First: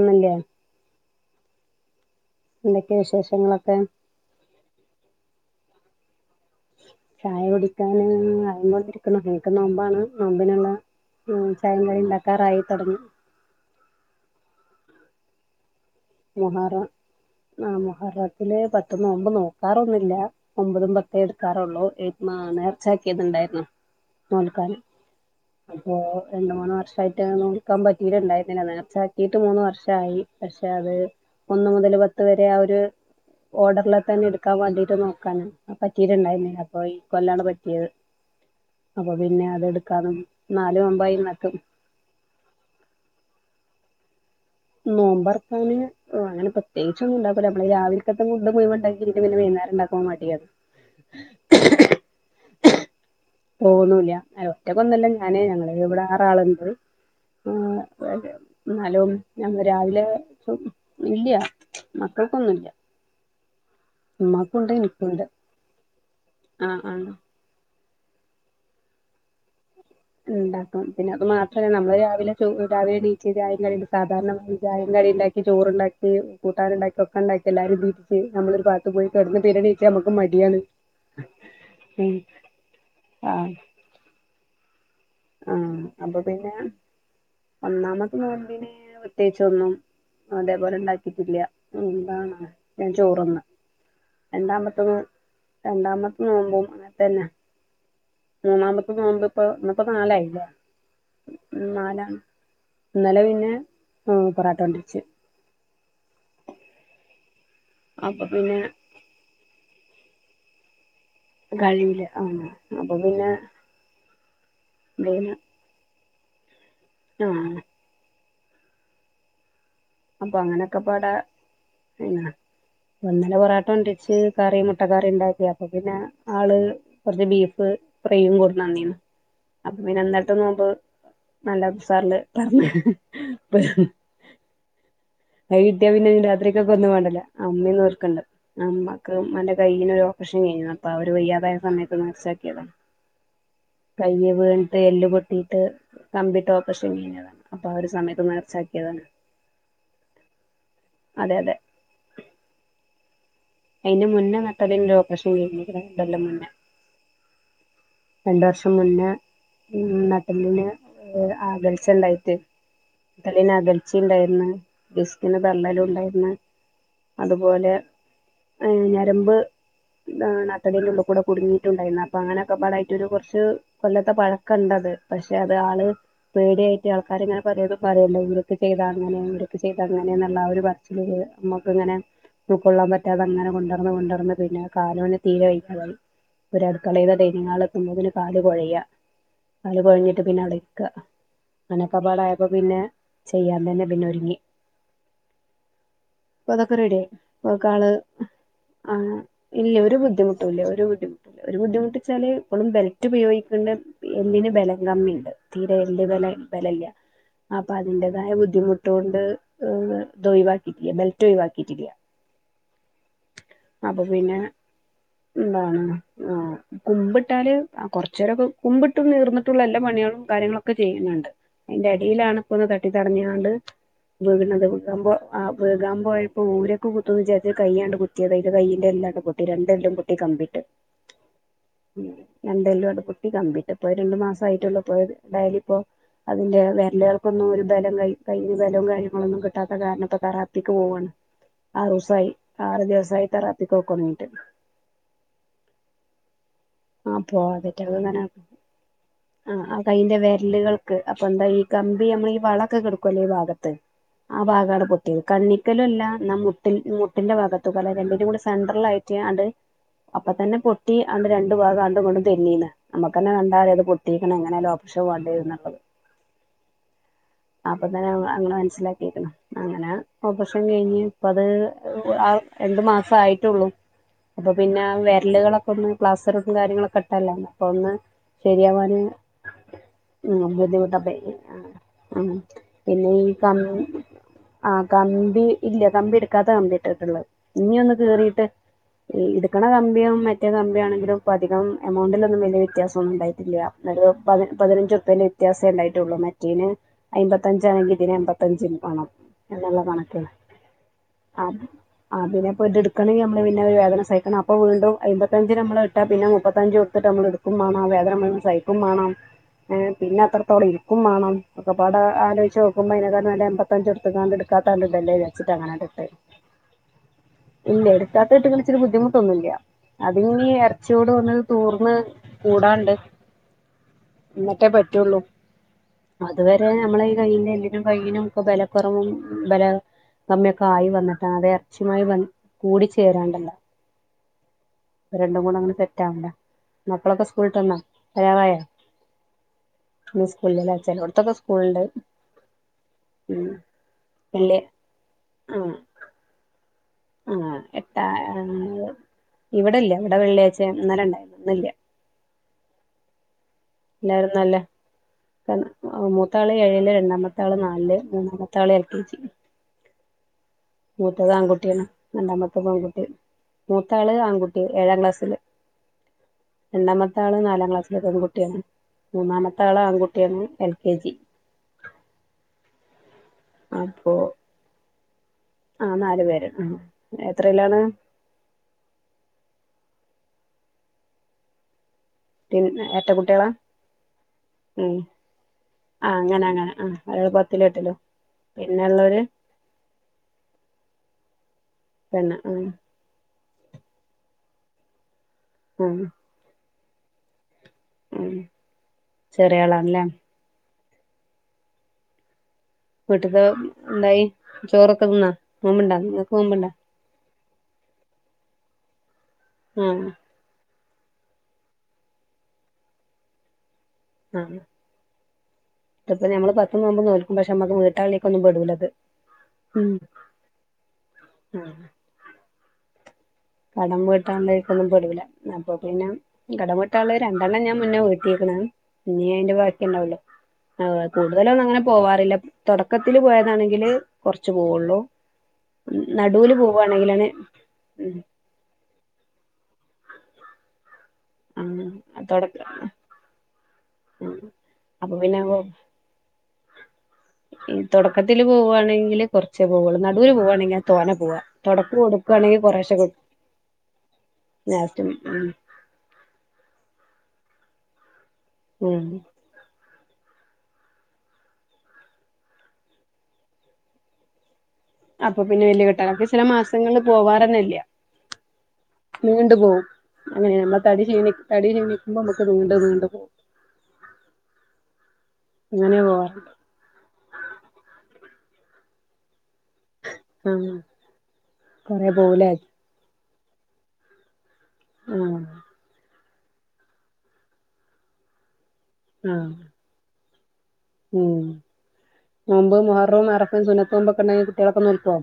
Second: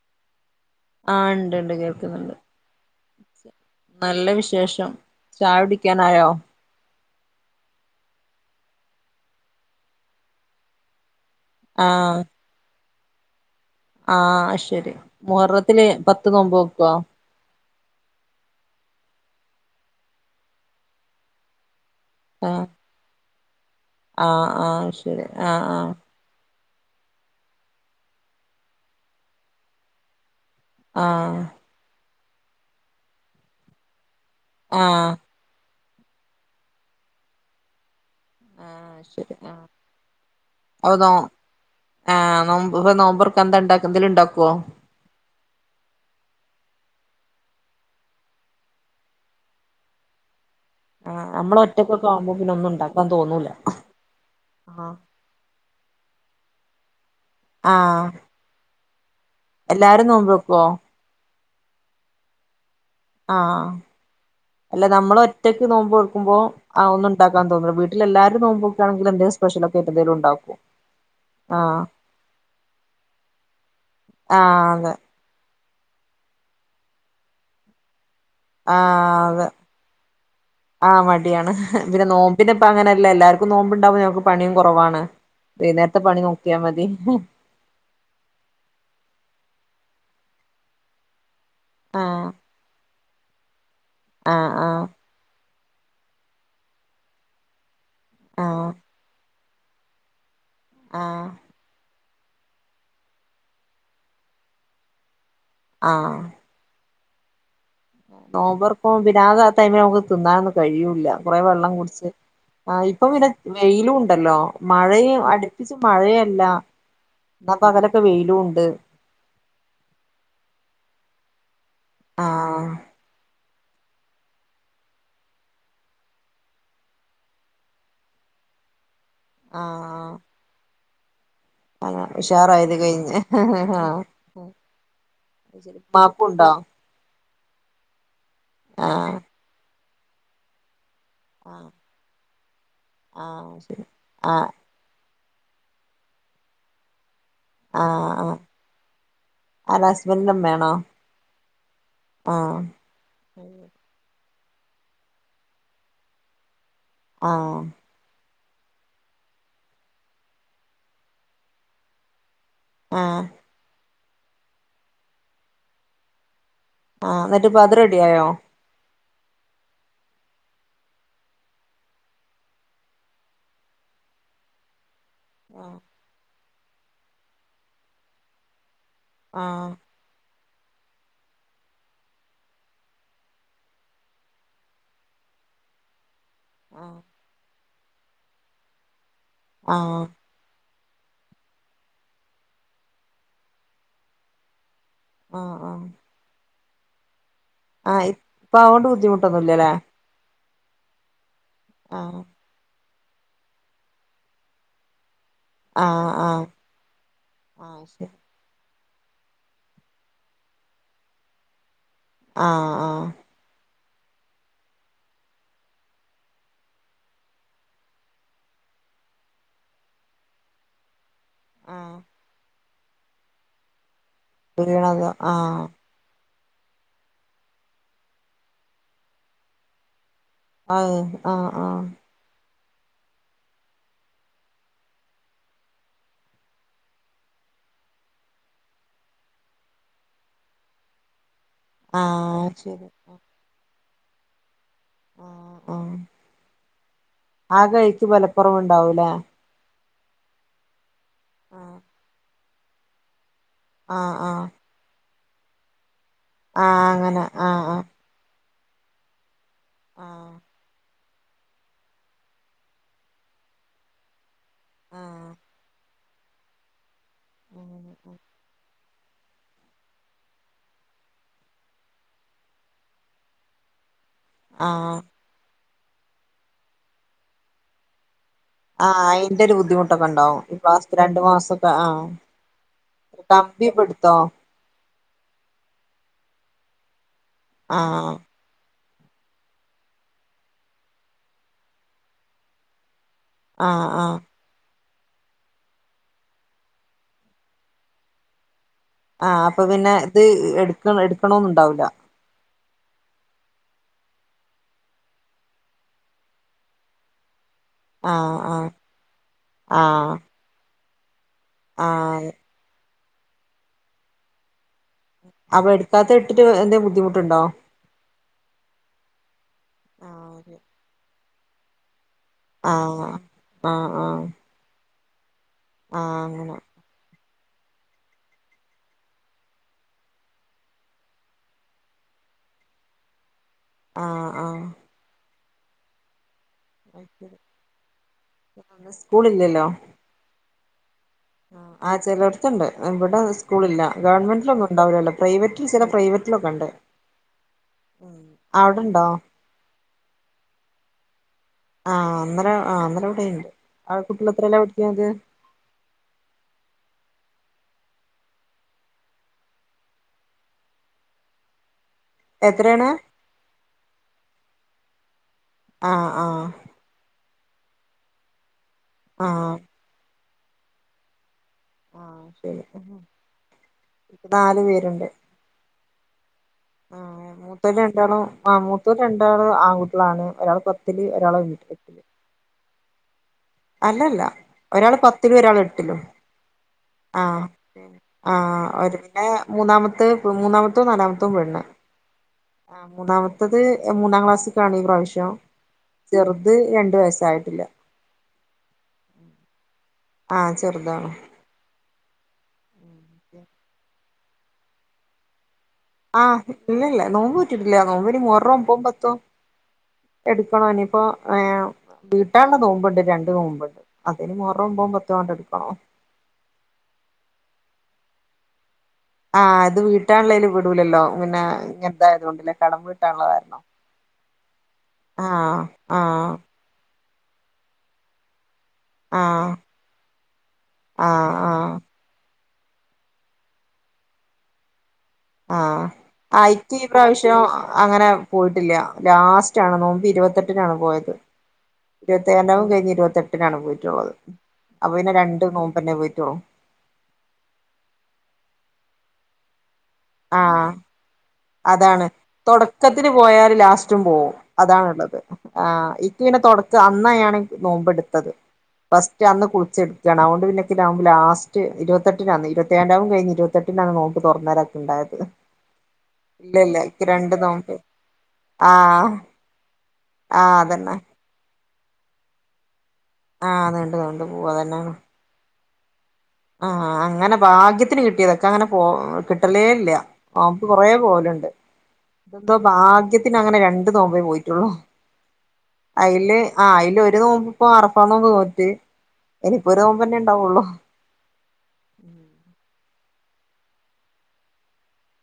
ഇന്ന്ല്ലേ ആഹ് ണ്ട് ണ്ട് കേൾക്കുന്നുണ്ട് എന്തൊക്കെ വിശേഷങ്ങളൊക്കെ നല്ല വിശേഷം ചായ കുടിക്കാനായോ ചായ കുടിക്കാന് [unintelligible] ഇന്ക് നോമ്പാണ് നോമ്പിനുള്ള. ഉം ചായിം കടിം ആഹ് ണ്ടാക്കാറായി തൊടങ്ങി. ആഹ് ശരി മുഹറത്തില് പത്ത് നോമ്പ് മുഹറ നോക്കോ ആഹ് മുഹറംത്തിലെ പത്ത് നോമ്പ് നോക്കാറൊന്നുല്ല ഒമ്പതും പത്തേ എടുക്കാറുള്ളൂ എ മ്മാ ആഹ് നേർച്ചാക്കിയത്ണ്ടായിരുന്നു ആഹ് നോൽക്കാന് ആഹ് ശരി ആഹ് ആഹ് അപ്പൊ രണ്ട് മൂന്ന് വർഷയി ട്ടേ നോക്കാൻ പറ്റീട്ടുണ്ടായിരുന്നില്ല നേർച്ചാക്കിയിട്ട് മൂന്ന് വർഷായി പക്ഷെ അത് ആഹ് ഒന്നു മുതൽ പ പത്ത് വരെ ആഹ് ഒരു ഓഡർല് തന്നെ ഇടുക്കാൻ വാണ്ടിട്ട് ആഹ് നോക്കാന് പറ്റിയിട്ടുണ്ടായിരുന്നില്ല അപ്പൊ ഈ കൊല്ലാണ് പറ്റിയത് ആഹ് അപ്പൊ ശരി പിന്നെ ആഹ് അത് ഇടുക്കാനും നിന്നു നാല് അപ്പൊ നോ നോമ്പായി ഇന്നക്കക്ക് ആഹ് നോമ്പ് നോമ്പേർക്കന്താണ്ടാക്കാ എന്തേലും ഒണ്ടാക്കോ നോമ്പർക്കാന് ഓ അങ്ങനെ പ്രത്തേകിച്ചൊന്നും ണ്ടാക്കൂല മ്മള് രാവില്ക്കത്തെ ഫുഡ്‌ മുഴുവണ്ടെങ്കില് പിന്നേ പിന്നെ വൈന്നാരം ണ്ടാകാൻ മടിയാണ് ആഹ് നമ്മള് ഒറ്റക്കക്കാവുമ്പോ പിന്ന ഒന്നും ഉണ്ടാക്കാൻ തോന്നൂല ആഹ് ഞാൻ ഞങ്ങള് ഇവിടെ ആറാള്ണ്ട് ആഹ് ഇന്നാലും ഞന്ന് രാവിലെ എല്ലാരും നോമ്പ് നോക്കോ ഇല്ല്യ മക്കൾക്കൊന്നുംല്യാ ആഹ് അല്ല നമ്മൾ എനിക്കുണ്ട് ഒറ്റക്ക് നോമ്പ് നോല്ക്കുമ്പോ ആഹ് ഒന്ന് ണ്ടാക്ക വാ തോന്നൂല വീട്ടിൽ എല്ലാരും നോമ്പ് നോൽക്കാണങ്കി എന്തേലും സ്പ [unintelligible] ഉണ്ടാക്കും പിന്നെ അത് മാത്രല്ല നമ്മള് രാവിലെ രാവിലെ എണിച്ച് ചായ കടിണ്ട് സാധാരണ ആഹ് ചായിം അതെ കടിയും ണ്ടാക്കി ചോറുണ്ടാക്കി കൂട്ടാനുണ്ടാക്കി ഒക്കെ ഉണ്ടാക്കി എല്ലാരും വീ ഷ് നമ്മളൊ ഒരു പാത്ത് പോയി ആഹ് കിടന്ന് അതെ പിന്നെ നീക്കാ നമക്ക് മടിയാണ് ആഹ് മടിയാണ് പിന്നെ ഉം നോമ്പിന് ഇപ്പ അങ്ങനെല്ല എല്ലാർക്കും ആഹ് നോമ്പ്ണ്ടാവോ ഞമക്ക് പണിയും കൊറവാണ് ആഹ് വൈന്നേരത്തെ അപ്പൊ പണി പിന്നെ നോക്കിയാ മതി ഒന്നാമത്തെ നോമ്പിന് പ്രത്യേകിച്ചോന്നും അതേപോലെ ഇണ്ടാക്കിയിട്ടില്ല ആഹ് എന്താണ് ഞാൻ ചോറ്ന്ന് ആഹ് ആഹ് രണ്ടാമത്തത് രണ്ടാമത്തെ നോമ്പും അങ്ങനത്തന്നെ ആഹ് മൂന്നാമത്തെ നോമ്പ് ഇപ്പം ഇന്ന്പ്പം നാലായില്ലെ ആഹ് ഉം നാലാണ് ഇന്നല പിന്നെ ഉം പൊറാട്ട കൊണ്ടിരിച്ച് ആഹ് അപ്പൊ പിന്നെ നോമ്പർക്കുംമ്പോ പിന്നെ ആഹ് ആഹ് ടൈമില് നമുക്ക് തിന്നാനൊന്നും കഴിയൂല്ല കൊറെ വെള്ളം കുടിച്ച് ആഹ് ഇപ്പൊ പിന്നെ വെയിലും ഉണ്ടല്ലോ മഴയും എന്തേലും അടുപ്പിച്ച് മഴയല്ല എന്നാ ആഹ് പകല ഇപ്പം മെയിലുംണ്ട് അപ്പൊ അങ്ങനെയൊക്കെ പാടെ പിന്നെ ആഹ് ഇന്നലെ ബൊറോട്ട കൊണ്ട്രി ച്ച് കറി മുട്ടക്കറി ഇണ്ടാക്കി അപ്പൊപിന്നെ ആള് കൊറച്ച് ബീഫ് ഫ്രയും കൊടുന്നന്നീന്ന് അപ്പൊ പിന്നെ ആഹ് ഇന്നലെത്തെ നോമ്പ്. നല്ല അങ്ങനെ ഉസാറില് പെറന്ന്. ഓ അയ്കിട്ടിയാ പിന്നെ രാത്രിക്കൊക്കെയൊന്നും വേണ്ടല്ലോ ആ ഉമ്മീന്നോർക്കണ്ട് ആ ഉമ്മാക്ക് ആഹ് ഇമ്മാൻ്റെ കയ്യിനൊരു ഓ പ്പറേഷൻ കഴിഞ്ഞതാ അപ്പ അവര് വയ്യാതായ ആഹ് സമയത്ത് നേർച്ചയാക്കിയതാ ആഹ് ശരി കൈയ്യ് ആഹ് വീണി ട്ട് എല്ലുപൊട്ടീട്ട് കമ്പിയിട്ട് ഓപ്പറേഷൻ കഴിഞ്ഞതാണ്. അപ്പൊ ആ ഒരു സമയത്ത് ഹാ നേർച്ചാക്കിയതാണ് അത് ഹസ്ബൻ്റിന്റെ ഉമ്മയാണോ. അതെ അതെ ആഹ് അയിനുമുന്നേ നട്ടെല്ലിൻ്റെ ഓപ്പറേഷൻ കഴിഞ്ഞിക്കണ് രണ്ടൊല്ലാം മുന്നേ ആഹ് രണ്ടുവർഷം മുന്നെ ഉം നട്ടെല്ലിന് ആകൽച്ചയൊണ്ടായിട്ട് ആഹ് എല്ലിന് അകൽച്ചേം ഒണ്ടായീന്ന് ഡിസ്ക്കിന് തള്ളലും ഒണ്ടായിന്ന്. ആഹ് എന്നിട്ട് അതുപോലെ [unintelligible] ഉം ഞരമ്പ് നട്ടെല്ലിൻ്റെ ഉള്ളിക്കുടെ കുടുങ്ങിയിട്ടുണ്ടായിരുന്നു അപ്പൊ അങ്ങനെയൊക്കെ പാടായിട്ട് ഒരു കൊറച്ച് കൊല്ലത്തെ പഴക്കൊണ്ടത്. പക്ഷെ അത് ആഹ് ആള് പേടിയായിട്ട് ആൾക്കാരിങ്ങനെ പലതും പറയല്ലോ ഇവരൊക്കെ ചെയ്താ അങ്ങനെ ഇവരൊക്കെ ആഹ് ചെയ്താ ഇങ്ങനെയെന്നൊള്ള ആ ഒരു പറച്ചിലില് നമ്മക്കിങ്ങനെ ഉൾക്കൊള്ളാൻ പറ്റ റ്റാതങ്ങനെ കൊണ്ടടന്ന് കൊണ്ടടന്ന് പിന്നെ കാലൊണ്ട് തീരെ വയ്യാതായി ഓര് ആഹ് അടുക്കളേല് ഡൈ നിങ്ങ് ഹാളെത്തുമ്പോത്തിനു കാല് കൊഴയുവാ കാല് ആഹ് കൊഴഞ്ഞിട്ട് പിന്നെ അവിടേ ക്ക് അങ്ങനെക്കെപാടെ ആയപ്പോപിന്നെ ചെയ്യാൻ തന്നെ പിന്നെയൊരുങ്ങി. ആ ആഹ് ഇപ്പൊ അതൊക്കെ റെഡിയായി ഇപ്പൊക്കെ ആള്. ആഹ് ഇപ്പൊ അതുകൊണ്ട് ആഹ് ബുദ്ധിമുട്ടൊന്നുല്ലല്ലേ ഇല്ല ഒരു ബുദ്ധിമുട്ടൂവില്ല ഒരു ബുദ്ധിമുട്ടുവില്ല ഓര് ആഹ് ബുദ്ധിമുട്ടിച്ചാല് ഇപ്പളും ബെൽറ്റ് ഉപയോഗികണ്ട് എല്ലിന് ബലം കമ്മിണ്ട്. തീരെ ആഹ് എല്ലുബെലം ആഹ് ബെലല്ല്യ അപ്പൊ ആഹ് ശരി അതിന്റേതായ ബുദ്ധിമു ട്ടൊണ്ട് ഇത് ഒഴിവാക്കിയിട്ടില്ല ബെൽറ്റ് ഒഴിവാക്കിയിട്ടില്ല. ആ ആ അപ്പൊപ്പിന്നെ എന്താണ് ആ കുമ്പിട്ടാല് കൊറച്ചേരൊക്കെ കുമ്പിട്ടും നീർന്നിട്ടൊള്ള എല്ലാ പണികളും കാര്യങ്ങളൊക്കെ ചെയ്യുന്നൊണ്ട്. അയിന്റെ ആഹ് എടയിലാണിപ്പൊന്ന് തട്ടി തടഞ്ഞിങ്ങാണ്ട് വീണത് വീണതോ വീഴുമ്പോ ആ ആഹ് വിഴാൻ പോയ പ്പോ ഊരൊക്കെ കുത്തൂന്നുവിചാരിച്ച് കയ്യാണ്ട് കുത്തിയത് അയ്ന്റെ കയ്യിന്റെ എല്ലൊക്കെപൊട്ടി രണ്ടെല്ലുംപൊട്ടി കമ്പിയിട്ട്. ആഹ് ആ ആ രണ്ടെല്ലും അങ്ങട് പൊട്ടി കമ്പിയിട്ട് ഇപ്പോ രണ്ടുമാസായിട്ടൊള്ളൂ ഇപ്പൊത് ഡയ്ലിപ്പോ അതിന്റെ വെരലുകൾക്കൊന്നും ഒരു ബലം കൈ കൈ ബലവും കാര്യങ്ങളൊന്നും കിട്ടാത്ത കാരണം ഇപ്പോ തറാപ്പിക്ക് പോവാണ്. ഉം ആറൂസായി ആറ് ദിവസായി തെറാപ്പിക്കു പോക്കൊടങ്ങീട്ട്. ആഹ് ആഹ് ആ പോ കൈക്ക് അതായിട്ടങ്ങനെ ബലക്കുറവുണ്ടാവൂലേ ആഹ് ആ കൈയ്യിന്റെ വെരലുകൾക്ക് അപ്പൊ എന്താ ഈ ആഹ് കമ്പിയമ്മളീ വളൊക്കെ കെടക്കുവല്ലോ ഈ ഭാഗ ത്ത് ആഹ് ആ ആഹ് ഭാഗാണ് പൊട്ടിയത് കണ്ണിക്കലല്ലാ ന്നാ മുട്ട് ആഹ് അങ്ങനെ മുട്ടിന്റെ ആഹ് ആഹ് ഭാഗത്തുക്കല്ല രണ്ടിന്റെ കൂടെ സെട്രലായിട്ട് ആണ്ട് ആഹ് അപ്പത്തന്നെ പൊട്ടി ആണ്ട് രണ്ട് രണ്ട് ഭാഗം ആങ്ങോട്ടും, ഇങ്ങോട്ടും തെന്നി ക്ക്ണ്. നമ്മുക്കെന്നെ കണ്ടാ അറിയാ അത് പൊട്ടിക്ക്ണ്. എങ്ങനെ ആയലും ഓപറേഷൻ ആഹ് വേണ്ടിവരും എന്നുള്ളത്. അപ്പൊ ത്തന്നെ അങ്ങനെ ഞങ്ങള്, ഞങ്ങൾ മനസ്സിലാക്കി. ക്കണ്, അങ്ങനെ ഓപ്പറേഷൻ കഴിഞ്ഞ്, ഇപ്പത് ആഹ്, രണ്ട് മാസം ആയിട്ടുള്ളൂ. [inaudible] അപ്പൊ, പിന്നെ വെരലുക ളൊക്കൊന്ന് പ്ലാസ്റ്ററും കാര്യങ്ങളൊക്കെ ഇട്ടത ല്ലെ അപ്പൊ ഒന്ന് ആഹ് ശരിയാവാന്, അയിന്റെ ഒരു ബുദ്ധിമുട്ടൊക്കെ ഉണ്ടാവും ഉം, ഈ ഫാസ്റ്റ് ബുദ്ധിമുട്ടപ്പ. രണ്ടു ആഹ്, മാസൊക്കെ ആഹ് പിന്നെ, ഈ കം കമ്പി പിടുത്തോ ആഹ്, കമ്പി ഇല്ല. കമ്പി എടുക്കാത്ത കമ്പിയാ ഇട്ടിട്ടു ള്ളെ ഇനി ഒന്ന് ആഹ് കീറിട്ട് ഈ, ഇട്ക്കണ കമ്പിയും മറ്റേ കമ്പിയോ ആണെങ്കിലും, ഇപ്പ അധികം എമൗണ്ടിലൊന്നും വലിയ വ്യത്യാസൊന്നും ഉണ്ടായില്ല. ആഹ് ല്ല, ഒരു ആഹ് പതി പതിനഞ്ച് രൂപ വ്യത്യാസം ഉണ്ടായിട്ടുള്ളൂ. മറ്റേതിന് അമ്പത്തഞ്ചാ ണെങ്കിൽ ഇതിന് എമ്പത്തഞ്ചും വേണം. ആഹ്, അപ്പൊ എന്നുള്ള പിന്നെ ഇത് കണക്കാണ് എടുക്ക, എടുക്കണൊന്നും ആഹ് ഉണ്ടാവൂല്ല. ആഹ്, പിന്നെ പ്പോ ഇത് എടുക്കണെങ്കിൽ, നമ്മള് പിന്നെ ഒരു വേദന സഹിക്കണം. അപ്പോ വീണ്ടും, അമ്പത്തഞ്ചിന് നമ്മള് ട്ട പിന്നെ, മുപ്പത്തഞ്ച് കൊടുത്തിട്ട് നമ്മൾ എടുക്കും വേണം, ആഹ്, വേദന സഹിക്കും വേണം, ഏ ആഹ് പിന്നെ, അത്രത്തോളം ഇരി ക്കും വേണം. ഒക്കെ പാടെ ആഹ് ആലോചിച്ച് നോക്കുമ്പോ, അയിനെക്കാളും നല്ലത് എമ്പത്തഞ്ച് കൊടുത്ത് കൊണ്ട് ക്കാത്തണ്ട് അല്ലെ അപ്പൊ അങ്ങന ങ്ങട്ട് ഇട്ടെ. എടുക്കാത്ത ഇട്ടിട്ട് എന്തേലും ബുദ്ധിമുട്ടുണ്ടോ ഇല്ല, എടുക്കാത്തെ ഇട്ട്ക്ക്ണ് ച്ചിട്ട് ബുദ്ധിമുട്ടൊന്നുല്ല. അതിനി ആഹ് ഇറച്ചി യോട് വന്ന് തൂർന്ന് കൂടാണ്ട് ആഹ് ആഹ് ആഹ് എന്നിട്ടേ പറ്റുള്ളൂ. ആഹ് അതു അങ്ങനെ വരെ നമ്മളെ, ഈ കയ്യിന്റെ എല്ലിനും കയ്യിനും ഒക്കെ, ബലക്കൊറവും ബല സമയൊക്കെ ആയി വന്നിട് വേണം. അതെ ഇറച്ചിയു മായി വന്ന് കൂടി ചേരാണ്ടല്ലോ? ആഹ്, ആഹ് രണ്ട് കൂടെ അങ്ങനെ സെറ്റാ വണ്ടെ? മക്കളൊ ക്കെ സ്കൂള് വിട്ട് വന്നോ? വരാറായോ? ഇന്ന് സ്കൂളില്ലല്ലോ ഇന്ന് സ്കൂളില്ല ലെ ചെലോടത്തെക്കേ ആഹ്, ചെലോട്ത്തുണ്ട്. ഇവിടെ സ്കൂളില്ല. വെള്ളി ഗവൺമെന്റിലൊന്നും ഉണ്ടാവില്ല ല്ലോ? പ്രൈവറ്റിൽ, ചെല പ്രൈവറ്റിലൊക്കെ ഉണ്ട്. ആ ആഹ്, എട്ടാ ഇവിടെ ല്ല, ഇവിടെ വെള്ളിയാഴ്ച ഇന്നലെ ഉണ്ടായിരുന്നു. ഇന്നില്ല. ആഹ്, ഇന്നലെ ആഹ്, ഇന്നലെ ഇവിടെ ണ്ട്. എല്ലാവരും നല്ലെ ആഹ്, മൂത്താള് ഏഴില്, രണ്ടാമത്തെ ആള് നാലില്, മൂന്നാമത്തെ ആള് എൽ കെ ജി. മൂത്തത് ആൺ കുട്ട്യാണ്. രണ്ടാമത്തെ എത്രയാണ് പെൺകുട്ടി, മൂത്താള് ആൺകുട്ടി ഏഴാം ക്ലാസ്സില്. ആഹ്, ആഹ് രണ്ടാമത്തെ ആള് നാലാം ക്ലാസില പെൺ കുട്ട്യാണ്. ആഹ് മൂന്നാമത്തെ ആള് ആൺ കുട്ട്യാണ് എൽ കെ ജി. ആഹ്, ശരി അപ്പൊ നാല് പേരുണ്ട്. ആഹ്, നാല് പേര്. ആഹ്, മൂത്തോല് എത്രയിലാണ് രണ്ടാളും ആഹ്, മൂ മൂത്തോര് രണ്ടാളും, ആൺ കുട്ട്യാളാണ്. ഒരാള് പത്തിൽ. ഒരാള് ഒന്നി ലേക്കാണ്. ത്തിൽ എരട്ട കുട്ടികളാ. അല്ല ല്ല. ഉം ഒരാള് പത്തിലും, ഒരാൾ എട്ടിലും, ആഹ് അങ്ങനെ അങ്ങനെ ഒരാള് ആഹ് പത്തിലും എട്ടിലും ആഹ്, പിന്നെ ഒരു ഉള്ളോര് ന്നിനെ മൂന്നാമത്തെ, മൂന്നാമത്തെതും നാലാമത്തെതും പെണ്ണ്. പെണ്ണ്, ഉം മൂന്നാ മത്തത്, മൂന്നാം ക്ലാസ്സിലേ ക്കാണ്, ഈ പ്രാവശ്യം. ഉം ചെറുത് രണ്ടു വയസായിട്ടില്ല. ഉം ചെറിയ ആളാണ്ല്ലേ ആഹ് ചെറ്താണ് വീട്ട്ത്തെ എന്തായി ചോറൊക്കെ തിന്നോ ആഹ് ഇല്ലില്ല നോമ്പ് നോറ്റിട്ടില്ല നോമ്പിനി മുഹറം ഒൻമ്പതും പത്തും ഉം എടുക്കണം ഇനിയിപ്പോ ഏഹ് വീട്ടാള്ള നോമ്പ്ണ്ട് രണ്ട് നോമ്പ് അപ്പം ഇനി മുഹറം ഒമ്പതും പത്തും അട്ടെടുക്കണം ഇപ്പം നമ്മൾ പത്ത് നോമ്പും നോൽക്കും പക്ഷെ നമക്ക് വീട്ടാള്ളതിലേക്ക് ഒന്നും പെടൂല്ലത് ആഹ് അത് വീട്ടാള്ളതേൽ പെടൂല്ലല്ലോ പിന്നെ ആഹ് ഇങ്ങനത്തെ കാരണം പിന്നെ കടം വീട്ടാള്ള കാരണം കടം വീട്ടാള്ളതേക്കൊന്നും പെടില്ല ആഹ് അപ്പൊ പിന്നെ ആഹ് കടം വീട്ടാനുള്ള രണ്ടെണ്ണം ഞാൻ മുന്നെ വീട്ടിക്ക്ണ് ഇനി ആഹ് അയിന്റെ ബാക്കി ഇണ്ടാവല്ലൊ ആഹ് കൂടുതലൊന്നും അങ്ങനെ പോവാറില്ല തൊടക്കത്തില് പോയതാണെങ്കില് കുറച്ചു പോവുള്ളു ആഹ് എനിക്കി ഈ പ്രാവശ്യം അങ്ങനെ പോയി ട്ടില്ല ലാസ്റ്റാണ് നോമ്പ് ഇരുപത്തെട്ടിനാണ് പോയത് ഉം ആഹ് ഇരുപത്തി ഏഴാം തൊടക്ക രാവും കഴിഞ്ഞ് ഇരുപത്തെട്ട് ട്ടിനാണ് പോയിട്ടൊള്ളത് അപ്പൊ പിന്നെ രണ്ട് നോമ്പന്നെ പോയിട്ടൊള് ഈ തൊടക്കത്തില് പോവാണെങ്കില് കൊറച്ചെ പോവുള്ളൂ നടൂല് ആഹ് പോവാണെങ്കിലെ തോനെ പോവാ തൊടക്ക് അതാണ് കൊടുക്കാണെങ്കി കൊറേശെ തൊടക്കത്തില് കൊടു പോയാല് ലാസ്റ്റും പോവും ലാസ്റ്റ് ഉം അതാണുള്ളത് ആഹ് എനിക്കിങ്ങനെ തൊടക്ക അന്നാ ഞാന് നോമ്പെടുത്തത് ഉം ഫസ്റ്റ് അന്ന് കുളിച്ചെട അതുകൊണ്ട് പിന്നെ ഇൻക്ക് നോമ്പ് ലാസ്റ്റ് ഇരുപത്തെട്ടിനാണ് ഇരുത്തി എഴാ രാവും കഴിഞ്ഞ് ഇരുത്തെട്ടിനാണ് നോമ്പ് തൊറന്നരാ ഇണ്ടായത് അപ്പൊ പിന്നെ വല്യ കിട്ടലാണ് ഇൻക്ക് ചില മാസങ്ങളിൽ നോമ്പ് പോവാറന്നെയില്ല ആഹ് നീണ്ട് പോവും അങ്ങനെ ആഹ് നമ്മൾ അതന്നെ തടി ക്ഷീണി തടി ക്ഷീണിക്കുമ്പോ നമക്ക്നീണ്ട് നീണ്ട് പോവും ആഹ് നീണ്ട് നീണ്ട് പോവും അതന്നെണ് അങ്ങനയാ പോവാറ് ആഹ് അങ്ങനെ ഭാഗ്യത്തിന് കിട്ടിയതാ എനിക്കങ്ങനെ പോ കിട്ടലേ ഇല്ല ആഹ് കൊറേ പോവലിണ്ട് കൊറേ പോവുലേ ഇപ്പം ഭാഗ്യത്തിന് അങ്ങനെ രണ്ട് നോമ്പെ പോയിട്ടുള്ളു ഉം അയ്ല് ആഹ് അയ്ല് ഒരു നോമ്പിപ്പൊ അറഫാ നോമ്പ് നോറ്റ് ആഹ് ഇനിപ്പൊരു നോമ്പന്നെ ഇണ്ടാവൂള്ളു ഉം നോമ്പ് മുഹറോം, അറഫയും സുനത്തു നോമ്പൊക്കെ ഉണ്ടെങ്കി കുട്ടികളൊക്കെ നോൽക്കൊ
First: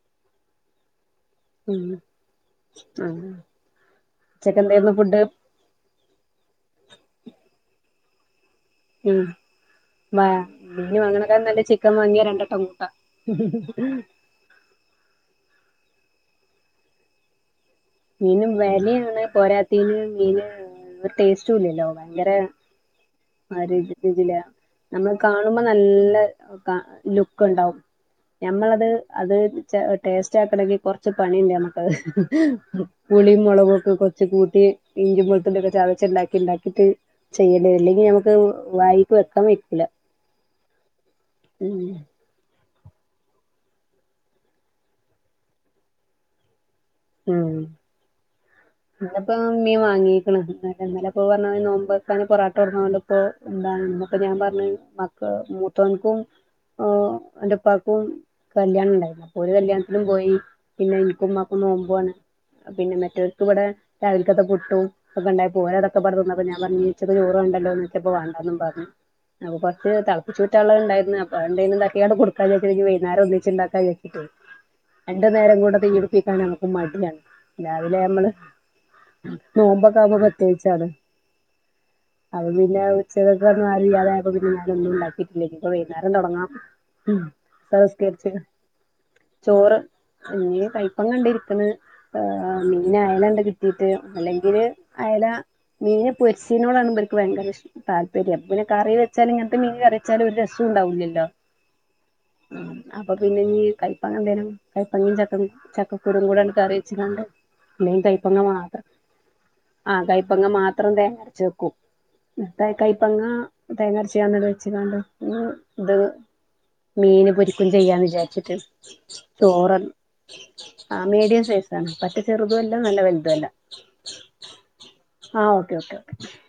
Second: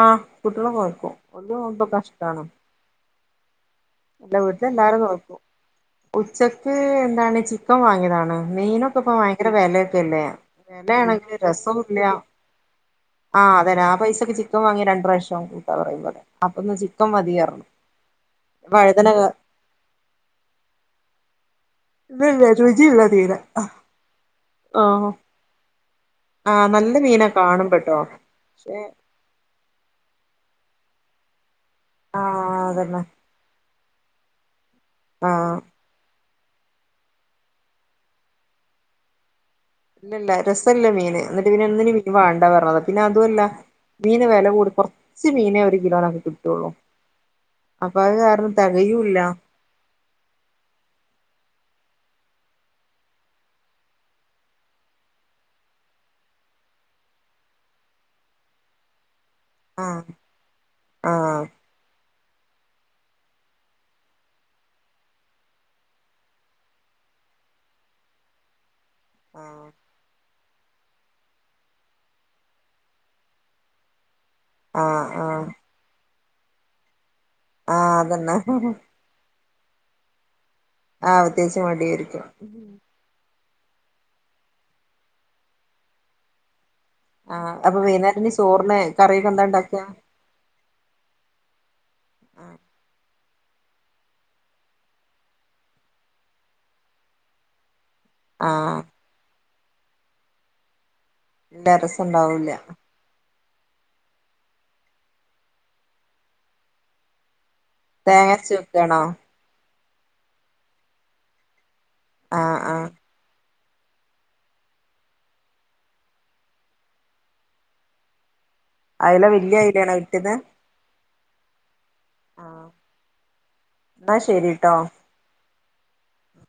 ആഹ് കുട്ടികള് നോൽകും ഓൽക്ക് നോമ്പ് നോൽക്കാൻ ഇഷ്ടമാണ് ഉം ഇല്ല ഉച്ചക്ക് ഇവിടത്തെ എന്തായിരുന്നു എല്ലാരും ഫുഡ് നോൽക്കും ഉച്ചക്ക് എന്താണ് ചിക്കൻ വാങ്ങിയതാണ് മീനൊ ക്കൊക്കെ ഇപ്പ ഉം ഭയങ്കര വിലയൊക്കെ അല്ലേ വാ മീന് വിലയാണെങ്കിലും വാങ്ങണക്കാളും നല്ലത് രസവും ചിക്കൻ ഇല്ല വാങ്ങിയ രണ്ടെട്ടം കൂട്ടാ ആഹ് അതന്നെ ആ പൈസക്ക് ചിക്കൻ വാങ്ങിയ രണ്ട് പ്രാവശ്യം കൂട്ടാന്ന് പറയും അപ്പെ എന്താ ചിക്കൻ മതിന്ന് പറഞ്ഞു മീന് വഴുതന വിലയാണ് പോരാത്തയ്ന് മീന് ടേസ്റ്റു ഇല്ലല്ലോ ഭയങ്കര ഇല്ലല്ല രുചിയില്ല തീരെ ആ രീതിയില ആഹ് നമ്മള് കാണുമ്പോ നല്ല ആഹ് നല്ല മീനെ ലുക്ക് ഉണ്ടാവും കാണുമ്പട്ടോ പക്ഷെ ഞമ്മളത് അത് ടേസ്റ്റ് ആക്കണങ്കിൽ കുറച്ച് പണിയുണ്ട് നമ്മുക്കത് ആഹ് അതന്നെ പുളിയും, മുളകും ഒക്കെ കുറച്ച് കൂട്ടി ഇഞ്ചിയും, ആഹ് വെളുത്തുള്ളിയും ഒക്കെ ചതച്ച് ഉണ്ടാക്കി ഉണ്ടാക്കിട്ട് ചെയ്യല് അല്ലെങ്കിൽ നമുക്ക് വായിക്ക് വെക്കാൻ പറ്റ ഇല്ല ഇല്ല രസം ഇല്ല മീൻ എന്നിട്ട് പിന്നെ ഉം ഇന്ന് വേണ്ട പറഞ്ഞതാ പിന്നെ അതു അല്ല മീന് വില കൂടിയാ കുറച്ച് മീനെ ഒരു കിലോനൊക്കെ കിട്ടുള്ളൂ ഉം അപ്പൊ അത് കാരണം തികയും ഇല്ല ഇന്ന് മീൻ വാങ്ങീക്ക്ണ് എന്നലെ ഇ പറഞ്ഞ മിതിരി നോമ്പർക്കാൻ പൊറാട്ട കൊടുന്നത് കണ്ടപ്പോ എന്താ അപ്പം ഞാൻ പറഞ്ഞി മക്കള് മൂത്തോൻക്കും എന്റെ ഉപ്പാക്കും കല്യാണം ഉണ്ടായിരുന്നു ഒരു ആഹ് കല്യാണത്തിലും പോയി പിന്നെ എനിക്കും ആഹ് ഉമ്മാക്കും നോമ്പും ആണ് പിന്നെ മെറ്റവർക്ക് ഇവിടെ - രാവിലെക്കത്തെ പുട്ടും- അതൊക്കെ ഉണ്ടായി ഓനതൊക്കെ പറഞ്ഞു നിന്നപ്പോ ഞാൻ പറഞ് ച ഉച്ചക്ക് ചോറു വേണ്ടലൊന്ന് ചോദിച്ചപ്പോ വേണ്ടന്നന്ന് പറഞ്ഞു ആഹ് കൊറച്ച് തെളപ്പിച്ച് ഊ - റ്റാൻ ഉള്ളത് ഉണ്ടായിരുന്നു അപ്പൊ അത് എന്തായാലും [unintelligible] കൊടുക്കന്ന് വിചാരിച്ചു വൈക്കുനേരം ഒന്നിച്ച് ഉണ്ടാക്കാന് വിചാരിച്ചിട്ടേ ആഹ് രണ്ടു ആഹ് നേരം കൂടെ തീ പിടിപ്പിക്കാൻ നമുക്ക് മടിയാണ് ആഹ് രാവിലെ നമ്മള്- അതന്നെ നോമ്പൊക്കെ ആവുമ്പോ പ്രത്യേകിച്ചാണ് ആഹ് പ്രത്യേകിച്ച് മടിയായിരിക്കും അതുകൊണ്ട് പിന്നെ ഒരു - ഉച്ചക്ക്‌ ഒക്കെ ആരും ഇല്ലാതെ ആയപ്പോ പിന്നെ ഞാന് ഒന്നും ഉണ്ടാക്കിട്ടില്ലേ ഇപ്പ വൈകുനേരം തൊടങ്ങാം ഉം ആഹ് അപ്പൊ വൈകുന്നേരം നിസ്കരിച്ച് ഇനി ചോറിന് കറി ഒക്കെ എന്താ ഉണ്ടാക്ക്‌ക ഇന്ന [unintelligible] കയപ്പം ഉണ്ട് മീൻ അയല ഇണ്ട് കിട്ടീട്ട് അല്ലെങ്കില് അയല - മീനെ പൊരിച്ചതിനോടാണ് ഇവർക്ക് ഭയങ്കര ഇഷ്ട്ട താൽപ്പ- പിന്നെ ആഹ് കറി വെച്ചാലും ഇങ്ങനത്തെ മീൻ കറിവെച്ചാലും ഒരു രസം ഉണ്ടാവില്ലല്ലോ ഇല്ല രസം ഉണ്ടാവൂല അപ്പൊ പിന്നെ നീ കൈപ്പങ്ങ എന്തരും കൈപ്പങ്ങയും ചക്ക ചക്കക്കുരുവും കൂടെ കറി വെച്ചങ്ങാണ്ട് അല്ലെങ്കി തേങ്ങ കയ്പ്പങ്ങ അരച്ച് മാത്രം വെക്കാണോ ആഹ് കയ്പ്പങ്ങ മാത്രം തേങ്ങ അരച്ച് വെയ്ക്കും ആഹ് ആഹ് കയപ്പങ്ങ - തേങ്ങ അരച്ച് അങ്ങാണ്ട് വെച്ചിങ്ങാണ്ട് ഇതങ്ങ് - മീന് പൊരിക്കലും ചെയ്യാന്ന് വിചാരിച്ചിട്ട് ആയില വെല്ലിയ അയില ചോറ് ആണോ മീൻ കിട്ടിയത് ആ മീഡിയം സൈസ് ആണ് പറ്റ് ചെറുതും ആഹ് അല്ല നല്ല വലുതും അല്ല എന്നാ ശരിട്ടോ ആഹ് ഓക്കേ ഓക്കേ ഓക്കേ